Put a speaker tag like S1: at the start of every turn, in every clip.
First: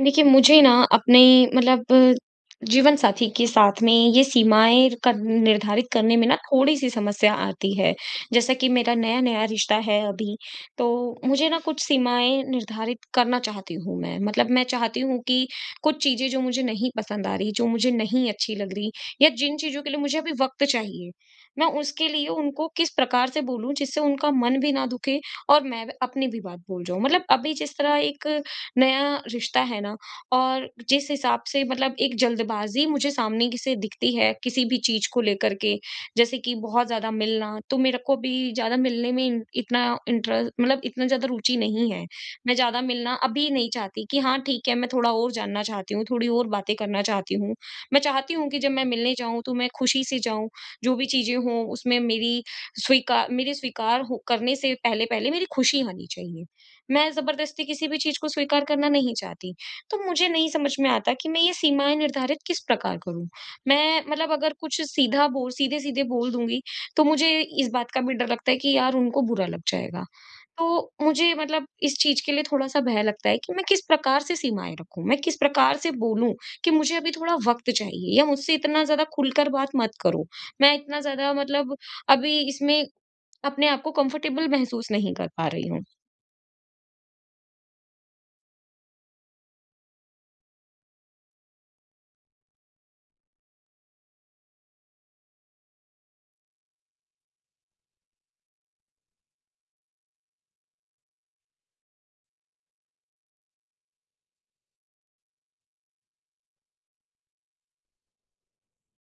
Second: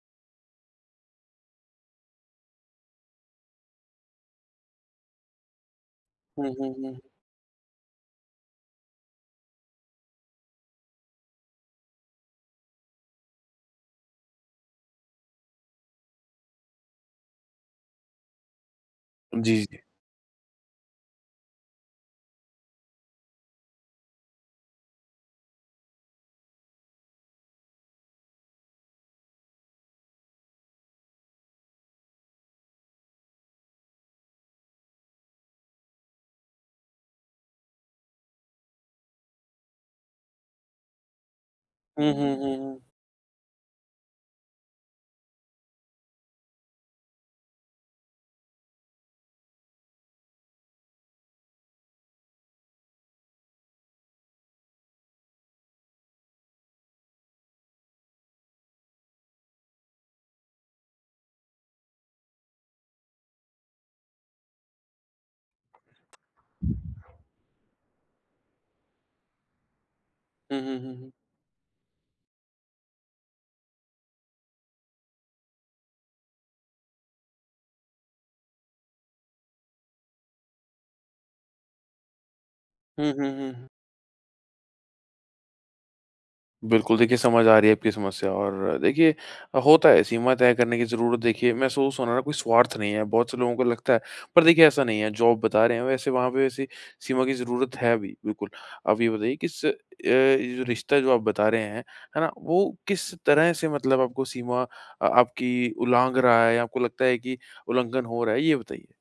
S1: देखिए, मुझे ना अपने मतलब, जीवन साथी के साथ में ये सीमाएँ कर निर्धारित करने में ना
S2: हुँ, हुँ,
S1: थोड़ी-सी
S2: हुँ।
S1: समस्या आती है। जैसा कि मेरा नया-नया रिश्ता है अभी, तो मुझे ना कुछ सीमाएँ निर्धारित करना चाहती हूँ मैं। मतलब मैं चाहती हूँ कि कुछ चीज़ें जो मुझे नहीं पसंद आ रही, जो मुझे नहीं अच्छी लग रही या
S2: जी,
S1: जिन
S2: जी।
S1: चीज़ों के लिए मुझे अभी वक़्त चाहिए, मैं उसके लिए उनको किस प्रकार से बोलूँ जिससे उनका मन भी ना दुखे और मैं अपनी भी बात बोल जाऊँ। मतलब अभी जिस तरह एक नया रिश्ता है ना, और जिस हिसाब से मतलब एक जल्दबाजी मुझे सामने की से दिखती है किसी भी चीज को लेकर के, जैसे कि बहुत ज्यादा मिलना, तो मेरे को भी ज्यादा मिलने में इतना इंटरेस्ट मतलब इतना ज्यादा रुचि नहीं है।
S2: हुँ, हुँ,
S1: मैं
S2: हुँ,
S1: ज्यादा
S2: हुँ।
S1: मिलना अभी नहीं चाहती कि हाँ ठीक है, मैं थोड़ा और जानना चाहती हूँ, थोड़ी और बातें करना चाहती हूँ। मैं चाहती हूँ कि जब मैं मिलने जाऊं तो मैं खुशी से जाऊं। जो भी चीजें हों उसमें मेरी स्वीकार मेरे स्वीकार हो करने से पहले पहले मेरी खुशी होनी चाहिए। मैं ज़बरदस्ती किसी भी चीज़ को स्वीकार करना नहीं चाहती। तो मुझे नहीं समझ में आता कि मैं ये सीमाएँ निर्धारित किस प्रकार करूँ? मैं मतलब अगर कुछ सीधा बोल सीधे-सीधे बोल दूँगी, तो मुझे इस बात का भी डर लगता है कि यार उनको बुरा लग जाएगा।
S2: हुँ, हुँ,
S1: तो
S2: हुँ, हुँ।
S1: मुझे मतलब इस चीज़ के लिए थोड़ा-सा भय लगता है कि मैं किस प्रकार से सीमाएँ रखूँ? मैं किस प्रकार से बोलूँ कि मुझे अभी थोड़ा वक़्त चाहिए या मुझसे इतना ज़्यादा खुलकर बात मत करो। मैं इतना ज़्यादा मतलब अभी इसमें
S2: हुँ, हुँ, हुँ, हुँ।
S1: अपने आप को कंफ़र्टेबल महसूस नहीं कर पा रही हूँ।
S2: बिल्कुल, देखिए, समझ आ रही है आपकी समस्या। और देखिए, होता है। सीमा तय करने की ज़रूरत देखिए, महसूस होना ना कोई स्वार्थ नहीं है, बहुत से लोगों को लगता है, पर देखिए ऐसा नहीं है। जॉब बता रहे हैं वैसे, वहाँ पे वैसे सीमा की ज़रूरत है भी, बिल्कुल। आप ये बताइए, किस ये जो रिश्ता जो आप बता रहे हैं, है ना? वो किस तरह से मतलब आपको सीमा, आपकी उलांघ रहा है, या आपको लगता है कि उल्लंघन हो रहा है? ये बताइए।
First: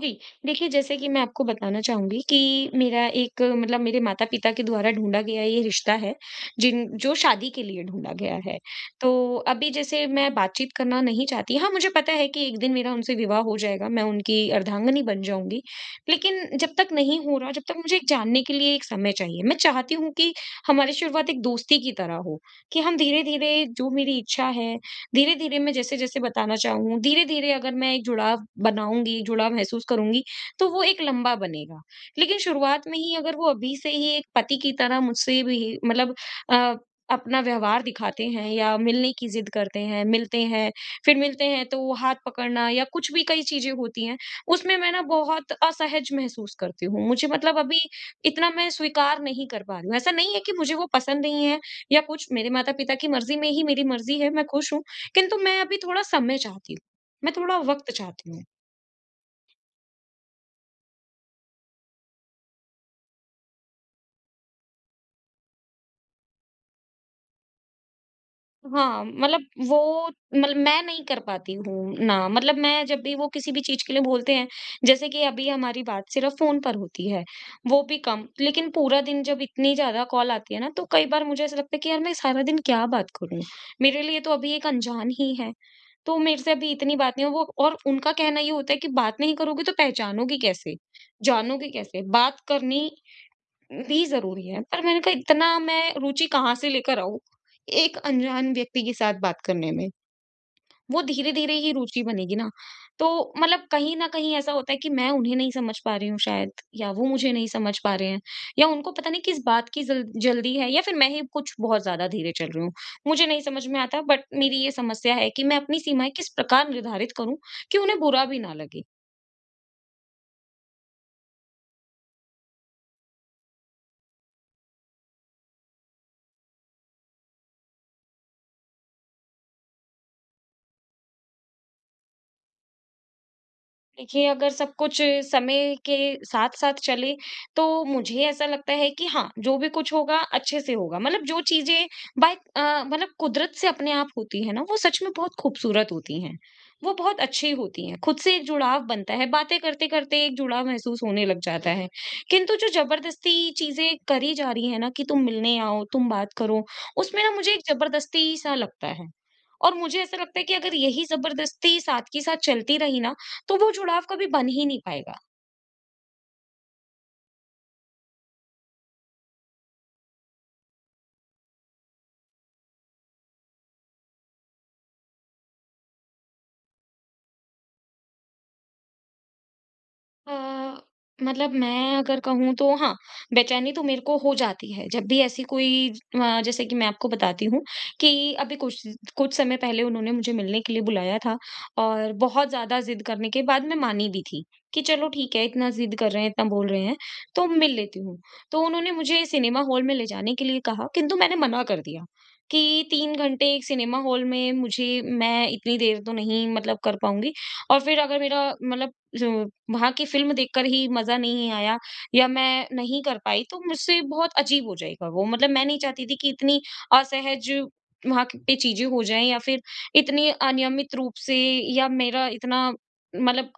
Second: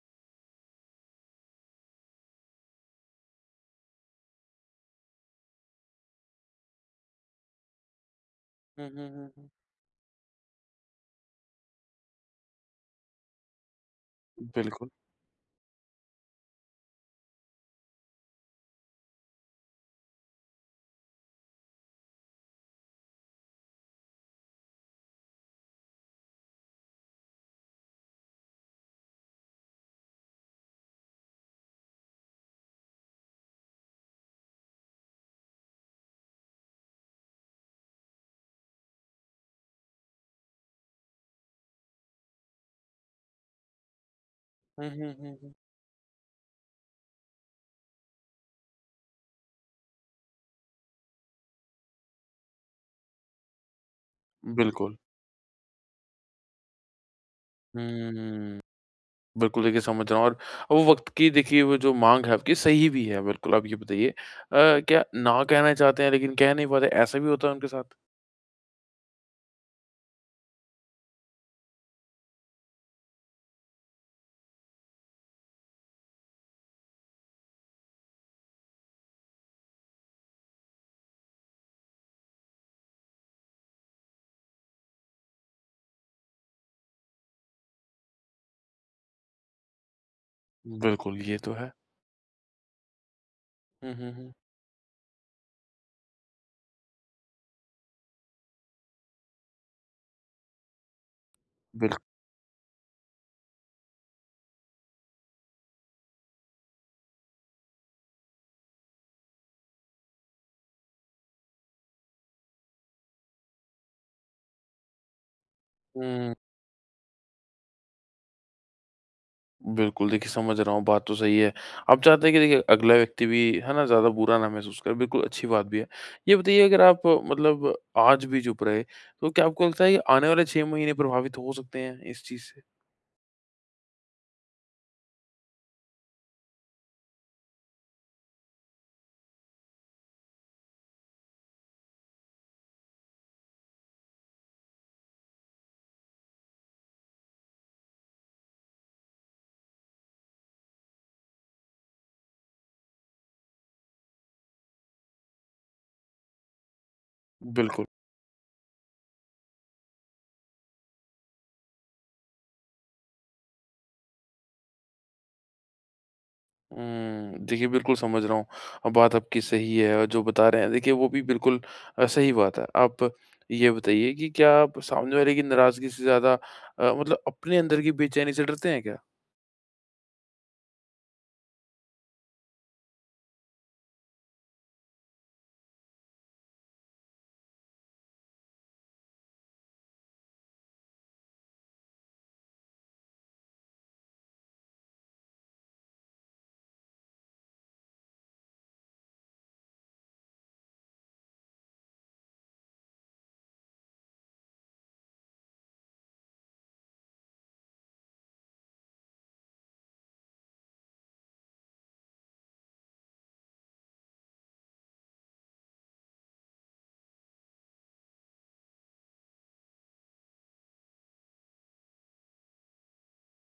S1: जी, देखिए जैसे कि मैं आपको बताना चाहूँगी कि मेरा एक मतलब मेरे माता-पिता के द्वारा ढूँढा गया ये रिश्ता है, जिन जो शादी के लिए ढूँढा गया है।
S2: हुँ, हुँ,
S1: तो
S2: हुँ, हुँ।
S1: अभी जैसे मैं बातचीत करना नहीं चाहती, हाँ, मुझे पता है कि एक दिन मेरा उनसे विवाह हो जाएगा, मैं उनकी
S2: बिल्कुल।
S1: अर्धांगिनी बन जाऊँगी। लेकिन जब तक नहीं हो रहा, जब तक मुझे एक जानने के लिए एक समय चाहिए। मैं चाहती हूँ कि हमारी शुरुआत एक दोस्ती की तरह हो, कि हम धीरे-धीरे, जो मेरी इच्छा है, धीरे-धीरे मैं जैसे-जैसे बताना चाहूँ, धीरे-धीरे अगर मैं एक जुड़ाव बनाऊँगी, जुड़ाव महसूस करूँगी, तो वो एक लंबा बनेगा। लेकिन शुरुआत में ही अगर वो अभी से ही एक पति की तरह मुझसे भी मतलब अ, अपना व्यवहार दिखाते हैं या मिलने की ज़िद करते हैं, मिलते हैं, फिर मिलते हैं, तो वो हाथ पकड़ना या कुछ भी कई चीज़ें होती हैं, उसमें
S2: हुँ,
S1: मैं ना
S2: हुँ, हुँ, हुँ।
S1: बहुत असहज महसूस करती हूँ। मुझे मतलब अभी इतना मैं स्वीकार नहीं कर पा रही हूँ। ऐसा नहीं है कि मुझे वो पसंद नहीं है या कुछ, मेरे माता-पिता की मर्ज़ी में ही मेरी मर्ज़ी है, मैं खुश हूँ।
S2: बिल्कुल।
S1: किंतु मैं अभी थोड़ा समय चाहती हूँ, मैं थोड़ा वक़्त चाहती हूँ।
S2: हुँ, बिल्कुल, देखिए समझ रहा हूँ। और वो वक़्त की देखिए, वो जो माँग है आपकी, सही भी है, बिल्कुल। आप ये बताइए, क्या ना कहना चाहते हैं लेकिन कह नहीं पाते, ऐसा भी होता है उनके साथ?
S1: हाँ, मतलब वो मतलब मैं नहीं कर पाती हूँ ना, मतलब मैं जब भी वो किसी भी चीज़ के लिए बोलते हैं, जैसे कि अभी हमारी बात सिर्फ़ फ़ोन पर होती है, वो भी कम। लेकिन पूरा दिन जब इतनी ज़्यादा कॉल आती है ना, तो कई बार मुझे ऐसा लगता है कि यार मैं सारा दिन क्या बात करूँ? मेरे लिए तो अभी एक अनजान ही है, तो मेरे से अभी इतनी बात नहीं है। वो, और उनका कहना ये होता है कि बात नहीं करोगे तो पहचानोगे कैसे?
S2: बिल्कुल, ये तो
S1: जानोगे
S2: है।
S1: कैसे? बात करनी
S2: हुँ,
S1: ली
S2: हुँ, हुँ।
S1: ज़रूरी है, पर मैंने कहा इतना मैं रुचि कहाँ से लेकर आऊँ, एक अनजान व्यक्ति के साथ बात करने में। वो धीरे-धीरे ही
S2: बिल
S1: रुचि बनेगी ना। तो मतलब कहीं न कहीं ऐसा होता है कि मैं उन्हें नहीं समझ पा रही हूँ शायद, या वो मुझे नहीं समझ पा रहे हैं, या उनको पता नहीं किस बात की जल जल्दी है, या फिर मैं ही कुछ बहुत ज़्यादा धीरे चल रही हूँ। मुझे नहीं समझ में आता बट मेरी ये समस्या है कि मैं अपनी सीमाएँ किस
S2: हुँ,
S1: प्रकार निर्धारित करूँ कि उन्हें बुरा भी ना लगे।
S2: बिल्कुल, देखिए समझ रहा हूँ, बात तो सही है। आप चाहते हैं कि देखिए अगला व्यक्ति भी है ना, ज़्यादा बुरा ना महसूस करे, बिल्कुल अच्छी बात भी है। ये बताइए, अगर आप मतलब आज भी चुप रहे, तो क्या आपको लगता है कि आने वाले 6 महीने प्रभावित हो सकते हैं इस चीज़ से?
S1: देखिए, अगर सब कुछ समय के साथ-साथ चले, तो मुझे ऐसा लगता है कि हाँ, जो भी कुछ होगा अच्छे से होगा। मतलब जो चीज़ें मतलब कुदरत से अपने आप होती हैं ना, वो सच में बहुत खूबसूरत होती हैं। वो बहुत अच्छी होती हैं। खुद से एक जुड़ाव बनता है, बातें करते-करते एक जुड़ाव महसूस होने लग जाता है। किंतु जो ज़बरदस्ती चीज़ें करी जा रही हैं ना कि तुम मिलने आओ, तुम बात करो, उसमें ना मुझे एक
S2: बिल्कुल।
S1: ज़बरदस्ती सा लगता है। और मुझे ऐसा लगता है कि अगर यही ज़बरदस्ती साथ के साथ चलती रही ना, तो वो जुड़ाव कभी बन ही नहीं पाएगा।
S2: हुँ, देखिए बिल्कुल समझ रहा हूँ। बात आपकी सही है, और जो बता रहे हैं देखिए, वो भी बिल्कुल सही बात है। आप ये बताइए कि क्या आप सामने वाले की नाराज़गी से ज़्यादा मतलब अपने अंदर की बेचैनी से डरते हैं क्या?
S1: अ, मतलब मैं अगर कहूँ तो हाँ, बेचैनी तो मेरे को हो जाती है। जब भी ऐसी कोई जैसे कि मैं आपको बताती हूँ कि अभी कुछ कुछ समय पहले उन्होंने मुझे मिलने के लिए बुलाया था और बहुत ज़्यादा ज़िद करने के बाद मैं मानी भी थी कि चलो ठीक है, इतना ज़िद कर रहे हैं, इतना बोल रहे हैं, तो मिल लेती हूँ। तो उन्होंने मुझे सिनेमा हॉल में ले जाने के लिए कहा, किंतु मैंने मना कर दिया कि 3 घंटे एक सिनेमा हॉल में मुझे मैं इतनी देर तो नहीं मतलब कर पाऊँगी, और फिर अगर मेरा मतलब जो वहाँ की फ़िल्म देखकर ही मज़ा नहीं आया या मैं नहीं कर पाई तो मुझसे बहुत अजीब हो जाएगा वो। मतलब मैं नहीं चाहती थी कि इतनी असहज वहाँ पे चीज़ें हो जाएँ, या फिर इतनी अनियमित रूप से या मेरा इतना मतलब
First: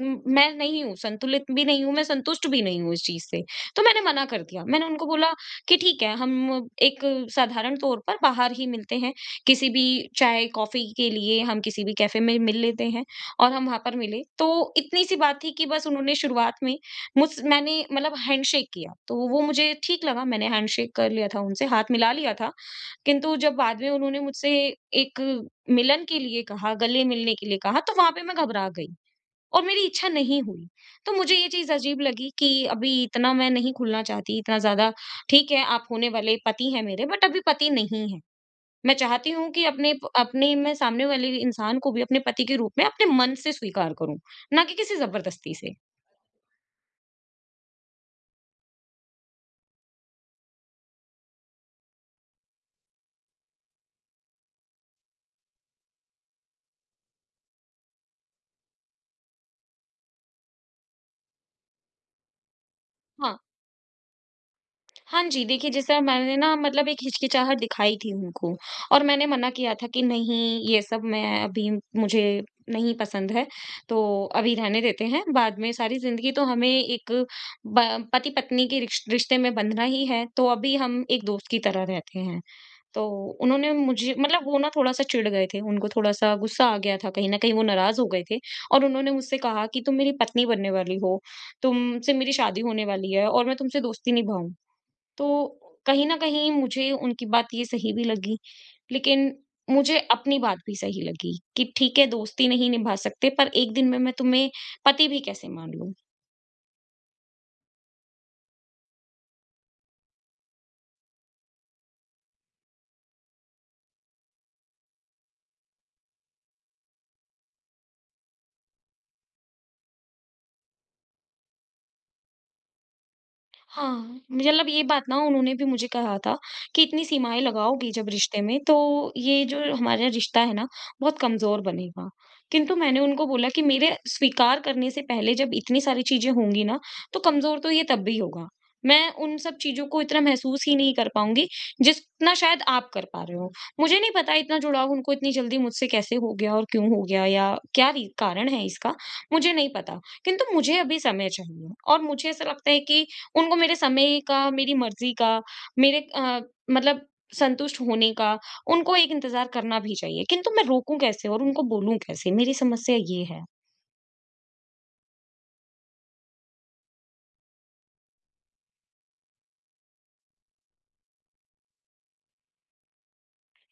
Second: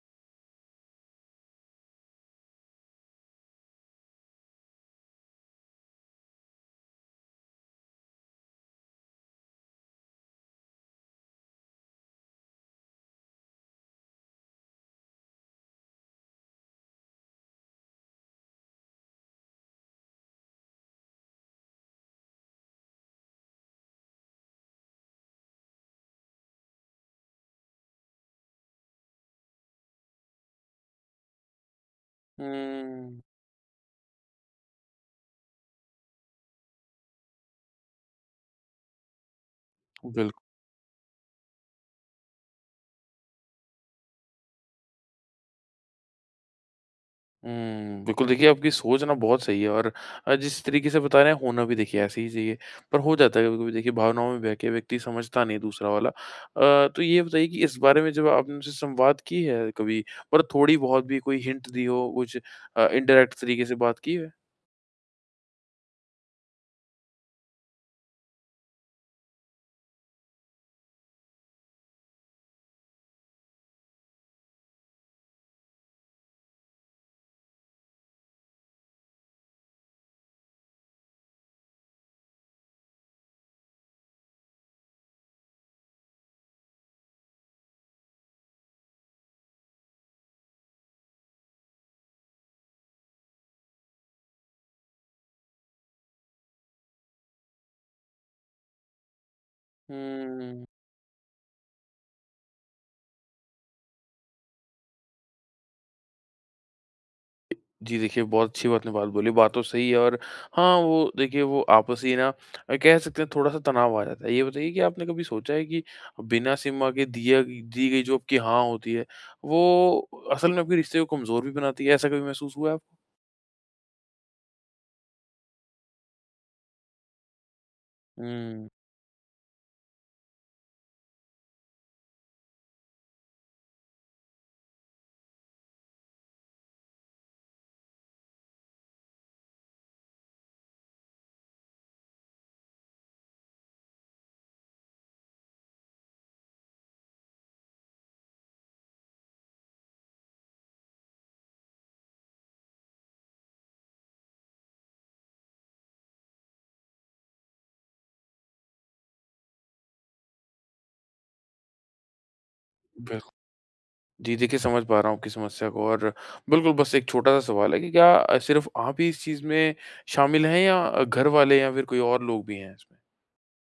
S1: मैं नहीं हूँ, संतुलित भी नहीं हूँ, मैं संतुष्ट भी नहीं हूँ इस चीज़ से। तो मैंने मना कर दिया। मैंने उनको बोला कि ठीक है, हम एक साधारण तौर पर बाहर ही मिलते हैं। किसी भी चाय-कॉफ़ी के लिए हम किसी भी कैफ़े में मिल लेते हैं, और हम वहाँ पर मिले। तो इतनी-सी बात थी कि बस उन्होंने शुरुआत में मुझ मैंने मतलब हैंडशेक किया। तो वो मुझे ठीक लगा, मैंने हैंडशेक कर लिया था उनसे, हाथ मिला लिया था। किंतु जब बाद में उन्होंने मुझसे एक मिलन के लिए कहा, गले मिलने के लिए कहा, तो वहाँ पे मैं घबरा गई। और मेरी इच्छा नहीं हुई। तो मुझे ये चीज़ अजीब लगी कि अभी
S2: हुँ,
S1: इतना मैं नहीं खुलना चाहती, इतना ज़्यादा ठीक है, आप होने वाले पति हैं मेरे बट अभी पति नहीं हैं। मैं चाहती हूँ कि अपने प
S2: बिल्कुल।
S1: अपने मैं सामने वाले इंसान को भी अपने पति के रूप में अपने मन से स्वीकार करूँ, ना कि किसी ज़बरदस्ती से।
S2: हुँ, बिल्कुल, देखिए आपकी सोच ना बहुत सही है, और जिस तरीके से बता रहे हैं, होना भी देखिए ऐसे ही चाहिए। पर हो जाता है कभी-कभी देखिए, भावनाओं में बह के व्यक्ति समझता नहीं है दूसरा वाला। तो ये बताइए कि इस बारे में जब आपने उनसे संवाद की है कभी? मतलब थोड़ी-बहुत भी कोई हिंट दी हो कुछ,
S1: हाँ,
S2: इनडायरेक्ट तरीके से बात की है?
S1: हाँ जी, देखिए जैसा मैंने ना मतलब एक हिचकिचाहट दिखाई थी उनको, और मैंने मना किया था कि नहीं, ये सब मैं अभी मुझे नहीं पसंद है, तो अभी रहने देते हैं, बाद में सारी ज़िंदगी तो हमें एक ब पति-पत्नी के रिश्ते में बंधना ही है, तो अभी हम एक दोस्त की तरह रहते हैं। तो उन्होंने मुझे मतलब वो ना थोड़ा-सा चिढ़ गए थे, उनको थोड़ा-सा गुस्सा आ गया था, कहीं न कहीं वो नाराज़ हो गए थे, और उन्होंने मुझसे कहा कि तुम मेरी पत्नी बनने वाली हो, तुमसे मेरी शादी होने वाली है और मैं तुमसे दोस्ती निभाऊँ। तो कहीं न कहीं मुझे उनकी बात ये सही भी लगी, लेकिन मुझे अपनी बात
S2: हुँ,
S1: भी सही लगी कि ठीक है दोस्ती नहीं निभा सकते, पर एक दिन में मैं तुम्हें पति भी कैसे मान लूँ?
S2: जी, देखिए, बहुत अच्छी बात ने बात बोली, बात तो सही है। और हाँ, वो देखिए वो आपसी ना, कह सकते हैं, थोड़ा-सा तनाव आ जाता है। ये बताइए कि आपने कभी सोचा है कि बिना सीमा के दिया दी गई जो आपकी हाँ होती है, वो असल में आपके रिश्ते को कमज़ोर भी बनाती है? ऐसा कभी महसूस हुआ है आपको?
S1: हाँ, मतलब ये बात ना उन्होंने भी मुझे कहा था कि इतनी सीमाएँ लगाओगी जब रिश्ते में,
S2: हुँ,
S1: तो ये जो हमारा रिश्ता है ना बहुत कमज़ोर बनेगा। किंतु मैंने उनको बोला कि मेरे स्वीकार करने से पहले जब इतनी सारी चीज़ें होंगी ना, तो कमज़ोर तो ये तब भी होगा। मैं उन सब चीज़ों को इतना महसूस ही नहीं कर पाऊँगी जितना शायद आप कर पा रहे हो। मुझे नहीं पता इतना जुड़ाव उनको इतनी जल्दी मुझसे कैसे हो गया और क्यों हो गया, या क्या री कारण है इसका, मुझे नहीं पता। किंतु मुझे अभी समय चाहिए, और मुझे ऐसा लगता है कि उनको मेरे समय का, मेरी मर्ज़ी का, मेरे मतलब संतुष्ट होने का, उनको एक इंतज़ार करना भी चाहिए, किंतु मैं रोकूँ कैसे और उनको बोलूँ कैसे? मेरी समस्या ये
S2: बिल्कुल।
S1: है।
S2: जी, देखिए, समझ पा रहा हूँ आपकी समस्या को। और बिल्कुल, बस एक छोटा-सा सवाल है कि क्या सिर्फ़ आप ही इस चीज़ में शामिल हैं, या घर वाले या फिर कोई और लोग भी हैं इसमें?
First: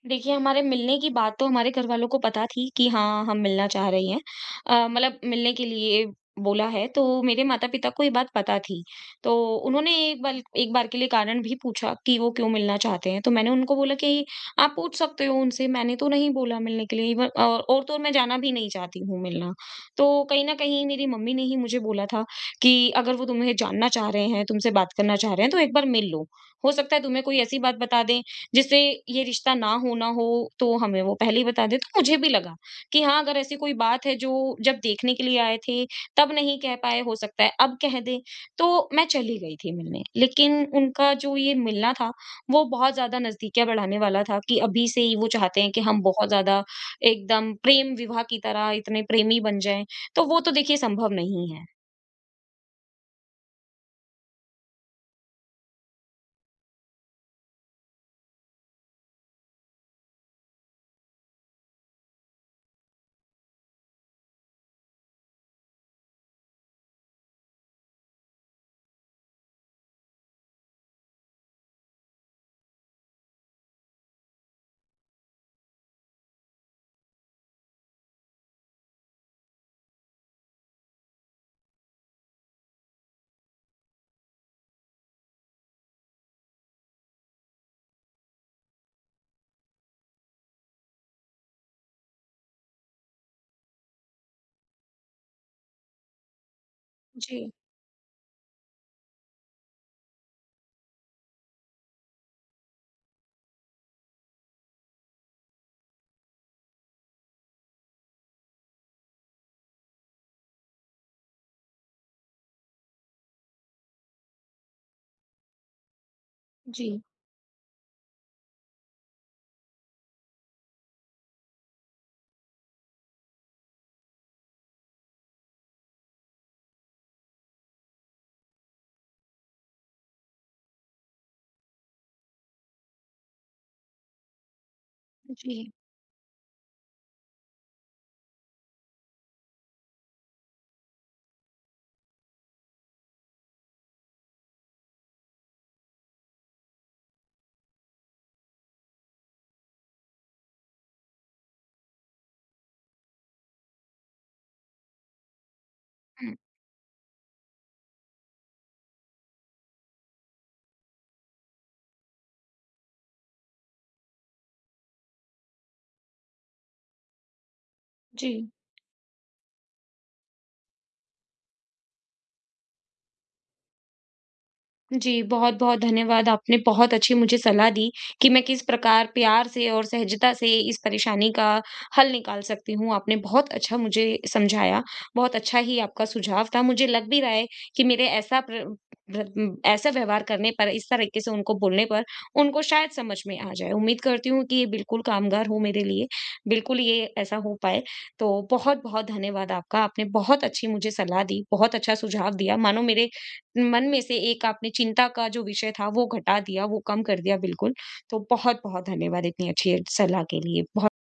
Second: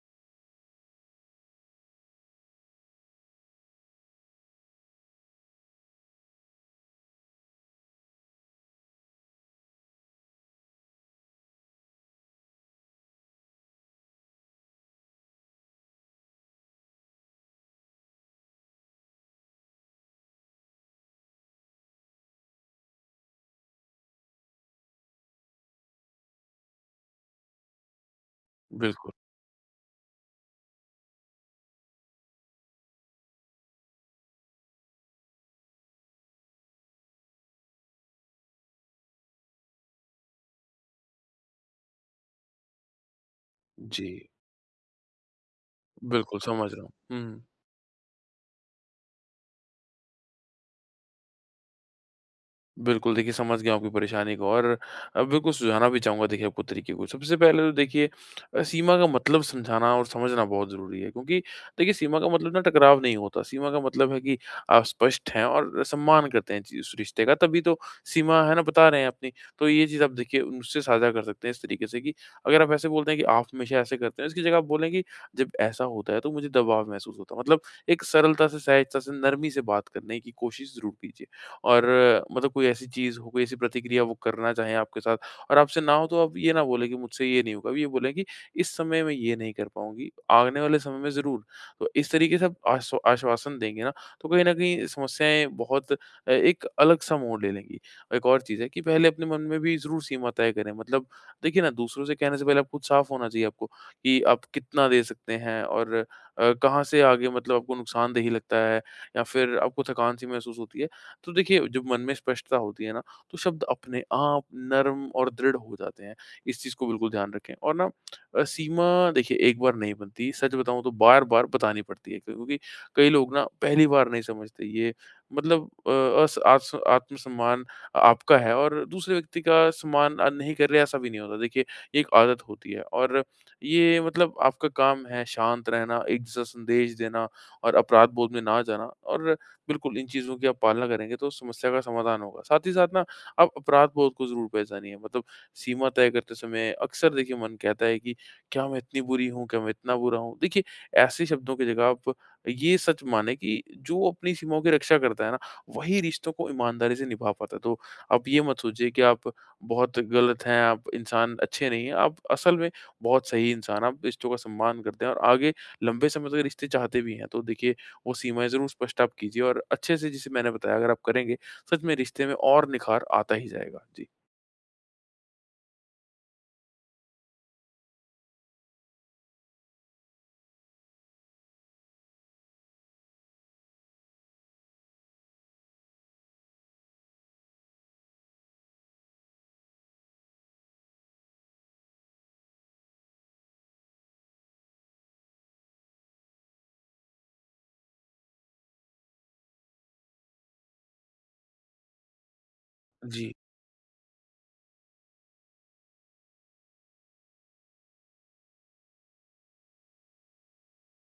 S1: देखिए, हमारे मिलने की बात तो हमारे घरवालों को पता थी कि हाँ, हम मिलना चाह रही हैं। मतलब मिलने के लिए बोला है, तो मेरे माता-पिता को ये बात पता थी। तो उन्होंने एक बार के लिए कारण भी पूछा कि वो क्यों मिलना चाहते हैं। तो मैंने उनको बोला कि आप पूछ सकते हो उनसे, मैंने तो नहीं बोला मिलने के लिए, इवन और तो और मैं जाना भी नहीं चाहती हूँ मिलना। तो कहीं न कहीं मेरी मम्मी ने ही मुझे बोला था कि अगर वो तुम्हें जानना चाह रहे हैं, तुमसे बात करना चाह रहे हैं, तो एक बार मिल लो। हो सकता है तुम्हें कोई ऐसी बात बता दें जिससे
S2: बिल्कुल।
S1: ये रिश्ता ना हो, तो हमें वो पहले ही बता दे। तो मुझे भी लगा कि हाँ, अगर ऐसी कोई बात है जो जब देखने के लिए आए थे तब नहीं कह पाए, हो सकता है अब कह दें। तो मैं चली गई थी मिलने, लेकिन उनका जो ये मिलना था, वो बहुत ज़्यादा नज़दीकियाँ बढ़ाने
S2: जी,
S1: वाला था कि अभी से ही वो चाहते हैं कि हम बहुत
S2: बिल्कुल
S1: ज़्यादा
S2: समझ रहा हूँ। हुँ।
S1: एकदम प्रेम विवाह की तरह इतने प्रेमी बन जाएँ। तो वो तो देखिए संभव नहीं है।
S2: बिल्कुल, देखिए समझ गया हूँ आपकी परेशानी को। और बिल्कुल, सुझाना भी चाहूँगा देखिए आपको तरीके को। सबसे पहले तो देखिए, सीमा का मतलब समझाना और समझना बहुत ज़रूरी है, क्योंकि देखिए सीमा का मतलब ना टकराव नहीं होता। सीमा का मतलब है कि आप स्पष्ट हैं और सम्मान करते हैं चीज़ उस रिश्ते का, तभी तो सीमा है ना बता रहे हैं अपनी। तो ये चीज़ आप देखिए उनसे साझा कर सकते हैं इस तरीके से कि अगर आप ऐसे बोलते हैं कि आप हमेशा ऐसे करते हैं, इसकी जगह आप बोलें कि जब ऐसा होता है तो मुझे दबाव महसूस होता है। मतलब एक सरलता से, सहजता से, नरमी से बात करने की कोशिश ज़रूर कीजिए। और मतलब कोई ऐसी चीज़ हो, कोई ऐसी प्रतिक्रिया वो करना चाहें आपके साथ, और आपसे ना हो, तो आप ये ना बोलें कि मुझसे ये नहीं होगा। आप ये बोलें कि इस समय मैं ये नहीं कर पाऊँगी, आने वाले समय में ज़रूर। तो इस तरीके से आप आश्वासन देंगे ना, तो कहीं न कहीं समस्याएँ बहुत एक अलग-सा मोड़ ले
S1: जी।
S2: लेंगी। और एक और चीज़ है कि पहले अपने मन में भी ज़रूर सीमा तय करें। मतलब देखिए ना, दूसरों से कहने से पहले आप खुद साफ होना चाहिए आपको कि आप कितना दे सकते हैं, और कहाँ से आगे मतलब आपको नुकसानदेही लगता है, या फिर आपको थकान सी महसूस होती है। तो देखिए जब मन में स्पष्टता होती है ना, तो शब्द अपने आप नर्म और दृढ़ हो जाते हैं। इस चीज़ को
S1: जी,
S2: बिल्कुल ध्यान रखें। और ना सीमा देखिए एक बार नहीं बनती, सच बताऊं तो बार बार बतानी पड़ती है, क्योंकि कई लोग ना पहली बार नहीं समझते ये। मतलब आत्मसम्मान आपका है, और दूसरे व्यक्ति का सम्मान नहीं कर रहे, ऐसा भी नहीं होता देखिए। ये एक आदत होती है, और ये मतलब आपका काम है
S1: जी,
S2: शांत
S1: जी,
S2: रहना, एक दूसरा संदेश देना, और अपराध बोध में ना जाना। और बिल्कुल, इन चीज़ों की आप पालना करेंगे, तो समस्या का समाधान होगा। साथ ही साथ ना, आप अपराध-बोध को ज़रूर पहचानिए। मतलब सीमा तय करते समय अक्सर देखिए मन कहता है कि क्या मैं इतनी बुरी हूँ? क्या मैं इतना बुरा हूँ? देखिए, ऐसे शब्दों की जगह आप ये सच मानें कि जो अपनी सीमाओं की रक्षा करता है ना, वही रिश्तों
S1: हुँ।
S2: को ईमानदारी से निभा पाता है। तो आप ये मत सोचिए कि आप बहुत गलत हैं, आप इंसान अच्छे नहीं हैं। आप असल में बहुत सही इंसान हैं, आप रिश्तों का सम्मान करते हैं और आगे लंबे समय तक रिश्ते चाहते भी हैं। तो देखिए, वो
S1: जी।
S2: सीमाएँ ज़रूर स्पष्ट आप कीजिए, और अच्छे से जिसे मैंने बताया अगर आप करेंगे, सच में रिश्ते में और निखार आता ही जाएगा। जी।
S1: जी, बहुत-बहुत धन्यवाद। आपने बहुत अच्छी मुझे सलाह दी कि मैं किस प्रकार प्यार से और सहजता से इस परेशानी का हल निकाल सकती हूँ। आपने बहुत अच्छा मुझे समझाया, बहुत अच्छा ही आपका सुझाव था। मुझे लग भी रहा है कि मेरे ऐसा ऐसा व्यवहार करने पर, इस तरीके से उनको बोलने पर, उनको शायद समझ में आ जाए। उम्मीद करती हूँ कि ये बिल्कुल कामगार हो मेरे लिए, बिल्कुल ये ऐसा हो पाए। तो बहुत-बहुत धन्यवाद आपका। आपने बहुत अच्छी मुझे सलाह दी, बहुत अच्छा सुझाव दिया, मानो मेरे
S2: जी।
S1: मन में से एक आपने चिंता का जो विषय था वो घटा दिया, वो कम कर दिया बिल्कुल। तो बहुत-बहुत धन्यवाद इतनी अच्छी सलाह के लिए। बहुत